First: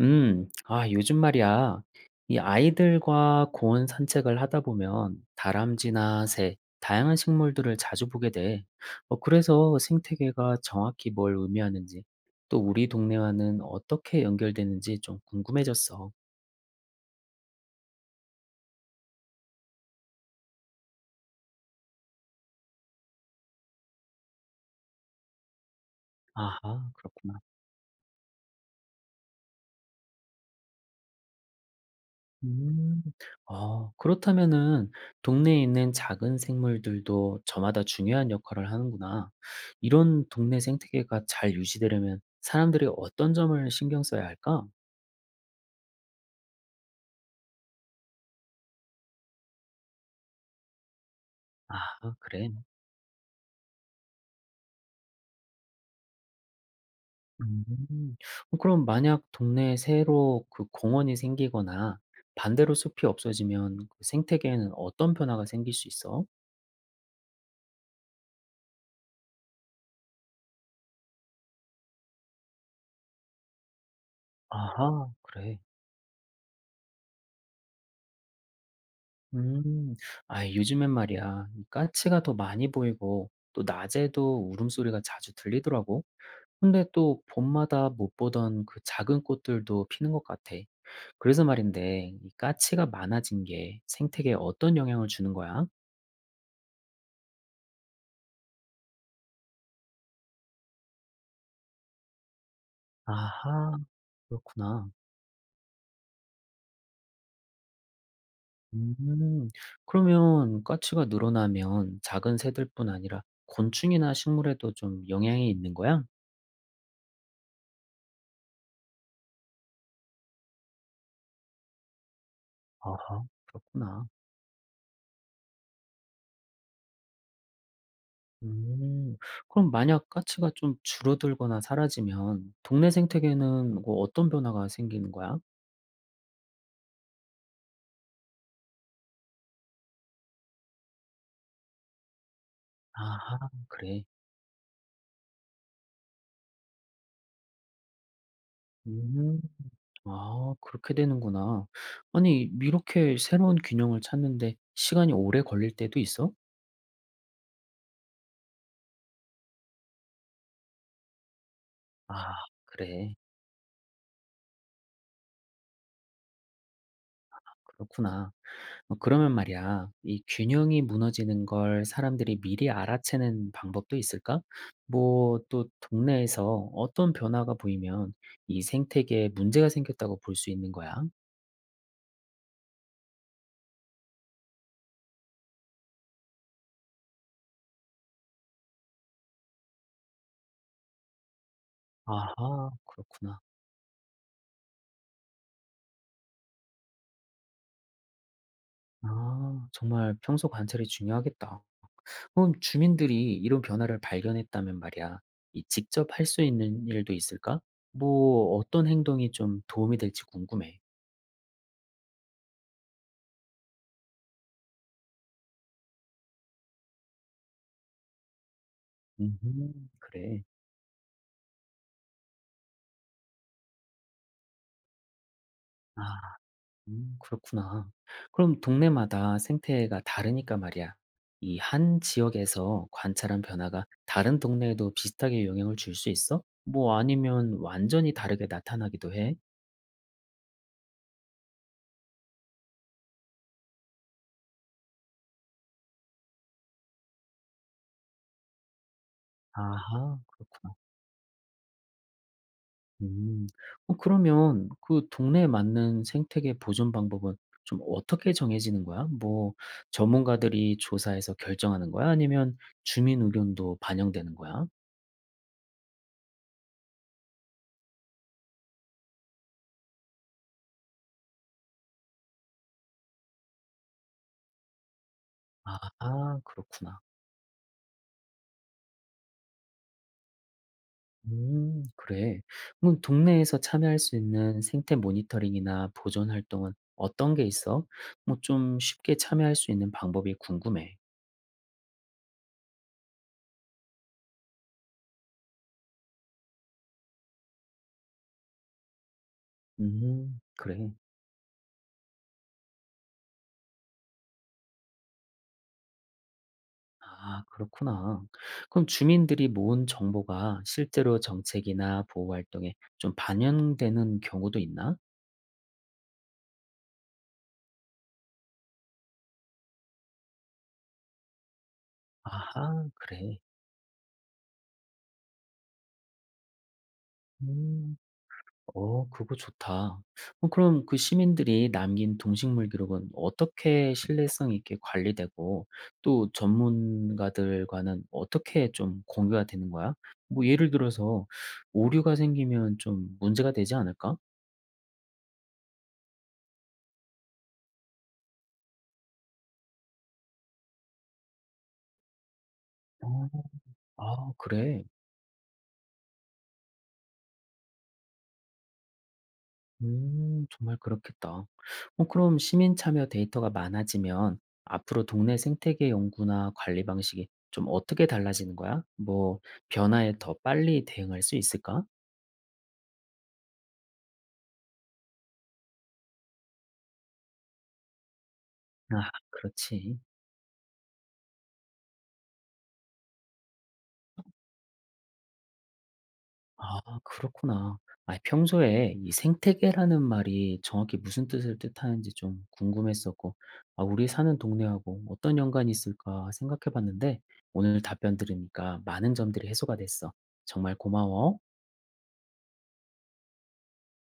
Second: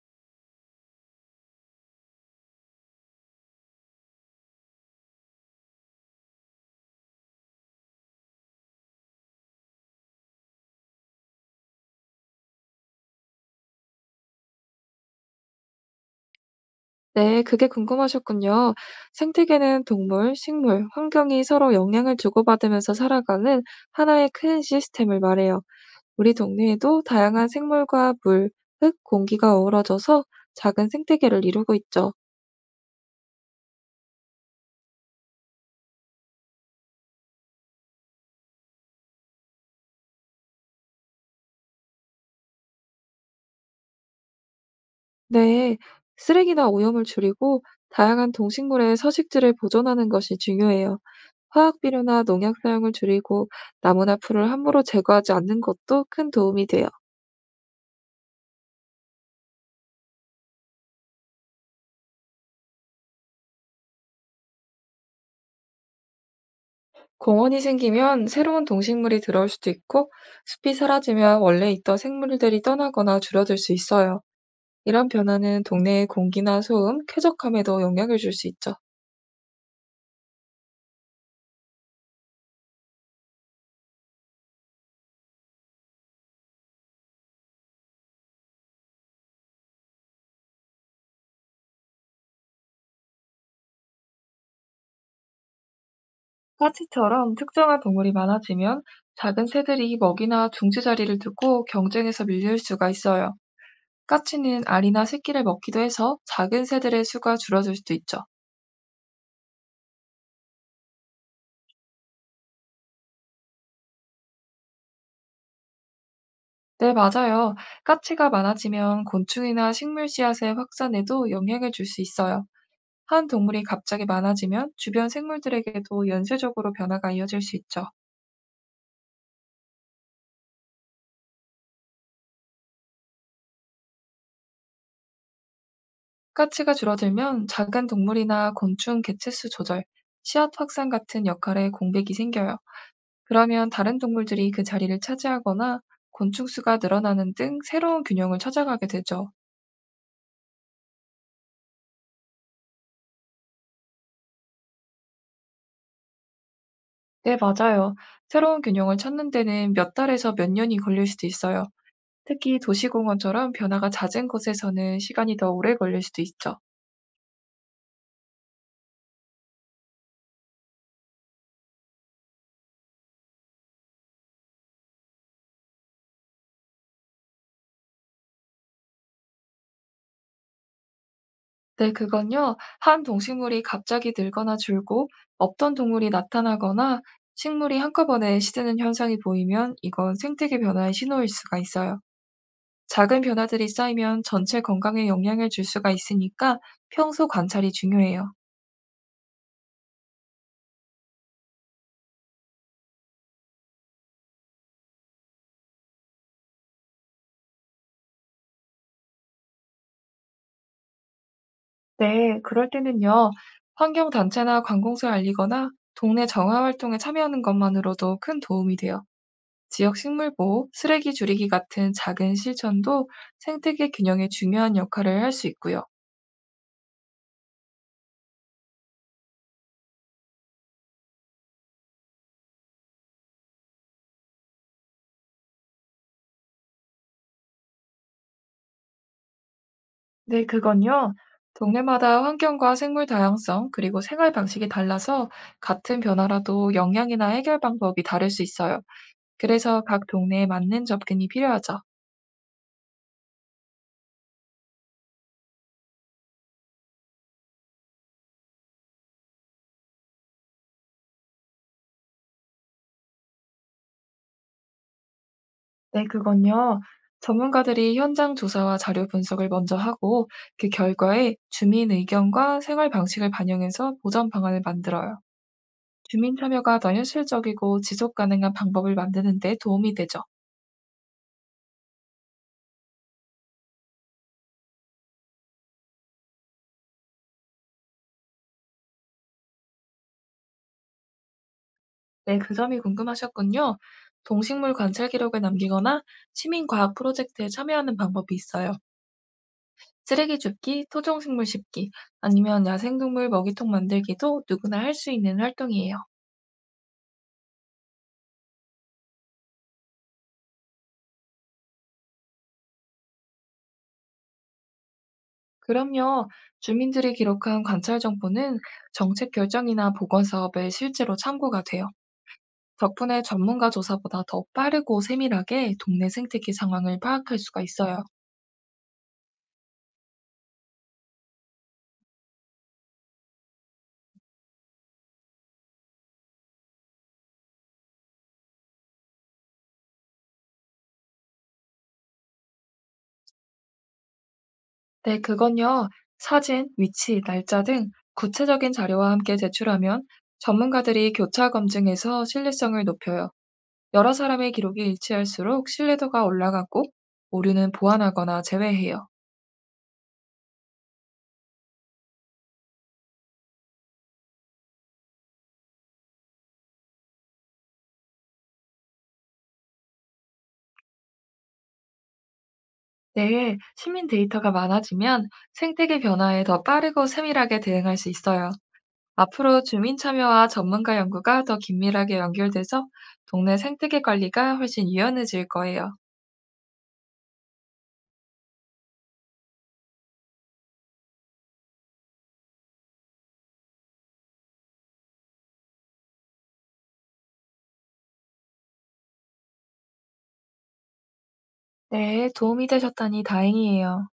아, 요즘 말이야. 이 아이들과 고온 산책을 하다 보면 다람쥐나 새, 다양한 식물들을 자주 보게 돼. 그래서 생태계가 정확히 뭘 의미하는지, 또 우리 동네와는 어떻게 연결되는지 좀 궁금해졌어. 네, 그게 궁금하셨군요. 생태계는 동물, 식물, 환경이 서로 영향을 주고받으면서 살아가는 하나의 큰 시스템을 말해요. 우리 아하, 동네에도 그렇구나. 다양한 생물과 물, 흙, 공기가 어우러져서 작은 생태계를 이루고 있죠. 음, 그렇다면은 동네에 있는 작은 생물들도 저마다 중요한 역할을 하는구나. 이런 동네 생태계가 잘 유지되려면 사람들이 어떤 점을 신경 써야 할까? 네, 쓰레기나 오염을 줄이고 다양한 동식물의 서식지를 보존하는 것이 중요해요. 아 화학 비료나 그래? 농약 사용을 줄이고 나무나 풀을 함부로 제거하지 않는 것도 큰 도움이 돼요. 음. 그럼 만약 동네에 새로 그 공원이 생기거나 반대로 숲이 없어지면 그 생태계에는 어떤 변화가 생길 수 있어? 공원이 생기면 새로운 동식물이 들어올 수도 있고, 숲이 사라지면 원래 있던 생물들이 떠나거나 줄어들 수 있어요. 이런 아하, 그래. 변화는 동네의 공기나 소음, 쾌적함에도 영향을 줄 수 있죠. 음. 아 요즘엔 말이야. 이 까치가 더 많이 보이고 또 낮에도 울음소리가 자주 들리더라고. 근데 또 봄마다 못 보던 그 작은 꽃들도 피는 것 같아. 그래서 말인데 이 까치가 많아진 게 생태계에 어떤 영향을 주는 거야? 까치처럼 특정한 동물이 많아지면 작은 새들이 먹이나 둥지 자리를 두고 경쟁에서 밀릴 수가 있어요. 아하, 까치는 그렇구나. 알이나 새끼를 먹기도 해서 작은 새들의 수가 줄어들 수도 있죠. 음. 그러면 가치가 늘어나면 작은 새들뿐 아니라 곤충이나 식물에도 좀 영향이 있는 거야? 네, 맞아요. 까치가 많아지면 곤충이나 식물 씨앗의 확산에도 영향을 줄 수 있어요. 아하, 한 동물이 갑자기 그렇구나. 많아지면 주변 생물들에게도 연쇄적으로 변화가 이어질 수 있죠. 음. 그럼 만약 가치가 좀 줄어들거나 사라지면 동네 생태계는 뭐 어떤 변화가 생기는 거야? 가치가 줄어들면 작은 동물이나 곤충 개체수 조절, 씨앗 확산 같은 역할에 공백이 생겨요. 아하, 그러면 다른 그래. 동물들이 그 자리를 차지하거나 곤충 수가 늘어나는 등 새로운 균형을 찾아가게 되죠. 음. 아, 그렇게 되는구나. 아니, 이렇게 새로운 균형을 찾는데 시간이 오래 걸릴 때도 있어? 네, 맞아요. 새로운 균형을 찾는 데는 몇 달에서 몇 년이 걸릴 수도 있어요. 아, 특히 그래. 도시공원처럼 변화가 잦은 곳에서는 시간이 더 오래 걸릴 수도 있죠. 그렇구나. 그러면 말이야, 이 균형이 무너지는 걸 사람들이 미리 알아채는 방법도 있을까? 뭐 또 동네에서 어떤 변화가 보이면 이 생태계에 문제가 생겼다고 볼 수 있는 거야? 네, 그건요. 한 동식물이 갑자기 늘거나 줄고 없던 동물이 나타나거나 식물이 한꺼번에 시드는 현상이 보이면 이건 생태계 변화의 신호일 수가 있어요. 아하, 작은 그렇구나. 변화들이 쌓이면 전체 건강에 영향을 줄 수가 있으니까 평소 관찰이 중요해요. 아, 정말 평소 관찰이 중요하겠다. 그럼 주민들이 이런 변화를 발견했다면 말이야, 이 직접 할 수 있는 일도 있을까? 뭐 어떤 행동이 좀 도움이 될지 궁금해. 네, 그럴 때는요. 환경단체나 관공서에 알리거나 동네 정화 활동에 참여하는 것만으로도 큰 도움이 돼요. 음, 지역 식물 그래. 보호, 쓰레기 줄이기 같은 작은 실천도 생태계 균형에 중요한 역할을 할 수 있고요. 아. 그렇구나. 그럼 동네마다 생태가 다르니까 말이야. 이 한 지역에서 관찰한 변화가 다른 동네에도 비슷하게 영향을 줄 수 있어? 뭐 아니면 완전히 다르게 나타나기도 해? 네, 그건요. 동네마다 환경과 생물 다양성, 그리고 생활 방식이 달라서 같은 변화라도 영향이나 해결 방법이 다를 수 있어요. 그래서 각 아하, 동네에 그렇구나. 맞는 접근이 필요하죠. 음. 그러면 그 동네에 맞는 생태계 보존 방법은 좀 어떻게 정해지는 거야? 뭐 전문가들이 조사해서 결정하는 거야? 아니면 주민 의견도 반영되는 거야? 네, 그건요. 전문가들이 현장 조사와 자료 분석을 먼저 하고 그 결과에 주민 의견과 생활 방식을 반영해서 보전 방안을 만들어요. 주민 아하, 참여가 더 그렇구나. 현실적이고 지속 가능한 방법을 만드는 데 도움이 되죠. 그래. 그럼 동네에서 참여할 수 있는 생태 모니터링이나 보존 활동은 어떤 게 있어? 뭐 좀 쉽게 참여할 수 있는 방법이 궁금해. 네, 그 점이 궁금하셨군요. 동식물 관찰 기록을 남기거나 시민과학 프로젝트에 참여하는 방법이 있어요. 쓰레기 줍기, 그래. 토종식물 심기, 아니면 야생동물 먹이통 만들기도 누구나 할 수 있는 활동이에요. 아 그렇구나. 그럼 주민들이 모은 정보가 실제로 정책이나 보호 활동에 좀 반영되는 경우도 있나? 그럼요, 주민들이 기록한 관찰 정보는 정책 결정이나 보건 사업에 실제로 참고가 돼요. 아하 덕분에 그래. 전문가 조사보다 더 빠르고 세밀하게 동네 생태계 상황을 파악할 수가 음. 있어요. 그거 좋다. 그럼 그 시민들이 남긴 동식물 기록은 어떻게 신뢰성 있게 관리되고 또 전문가들과는 어떻게 좀 공유가 되는 거야? 뭐 예를 들어서 오류가 생기면 좀 문제가 되지 않을까? 네, 그건요. 사진, 위치, 날짜 등 구체적인 자료와 함께 제출하면 전문가들이 교차 검증해서 신뢰성을 어. 높여요. 여러 아 사람의 기록이 그래? 일치할수록 신뢰도가 올라가고 오류는 보완하거나 제외해요. 정말 그렇겠다. 그럼 시민 참여 데이터가 많아지면 앞으로 동네 생태계 연구나 관리 방식이 좀 어떻게 달라지는 거야? 뭐 변화에 더 빨리 대응할 수 있을까? 네, 시민 데이터가 많아지면 생태계 변화에 더 빠르고 세밀하게 대응할 수 있어요. 아 앞으로 주민 그렇지. 참여와 전문가 연구가 더 긴밀하게 연결돼서 동네 생태계 관리가 훨씬 유연해질 거예요. 아 그렇구나. 아 평소에 이 생태계라는 말이 정확히 무슨 뜻을 뜻하는지 좀 궁금했었고 아 우리 사는 동네하고 어떤 연관이 있을까 생각해 봤는데 오늘 답변 들으니까 많은 점들이 해소가 됐어. 정말 고마워. 네, 도움이 되셨다니 다행이에요.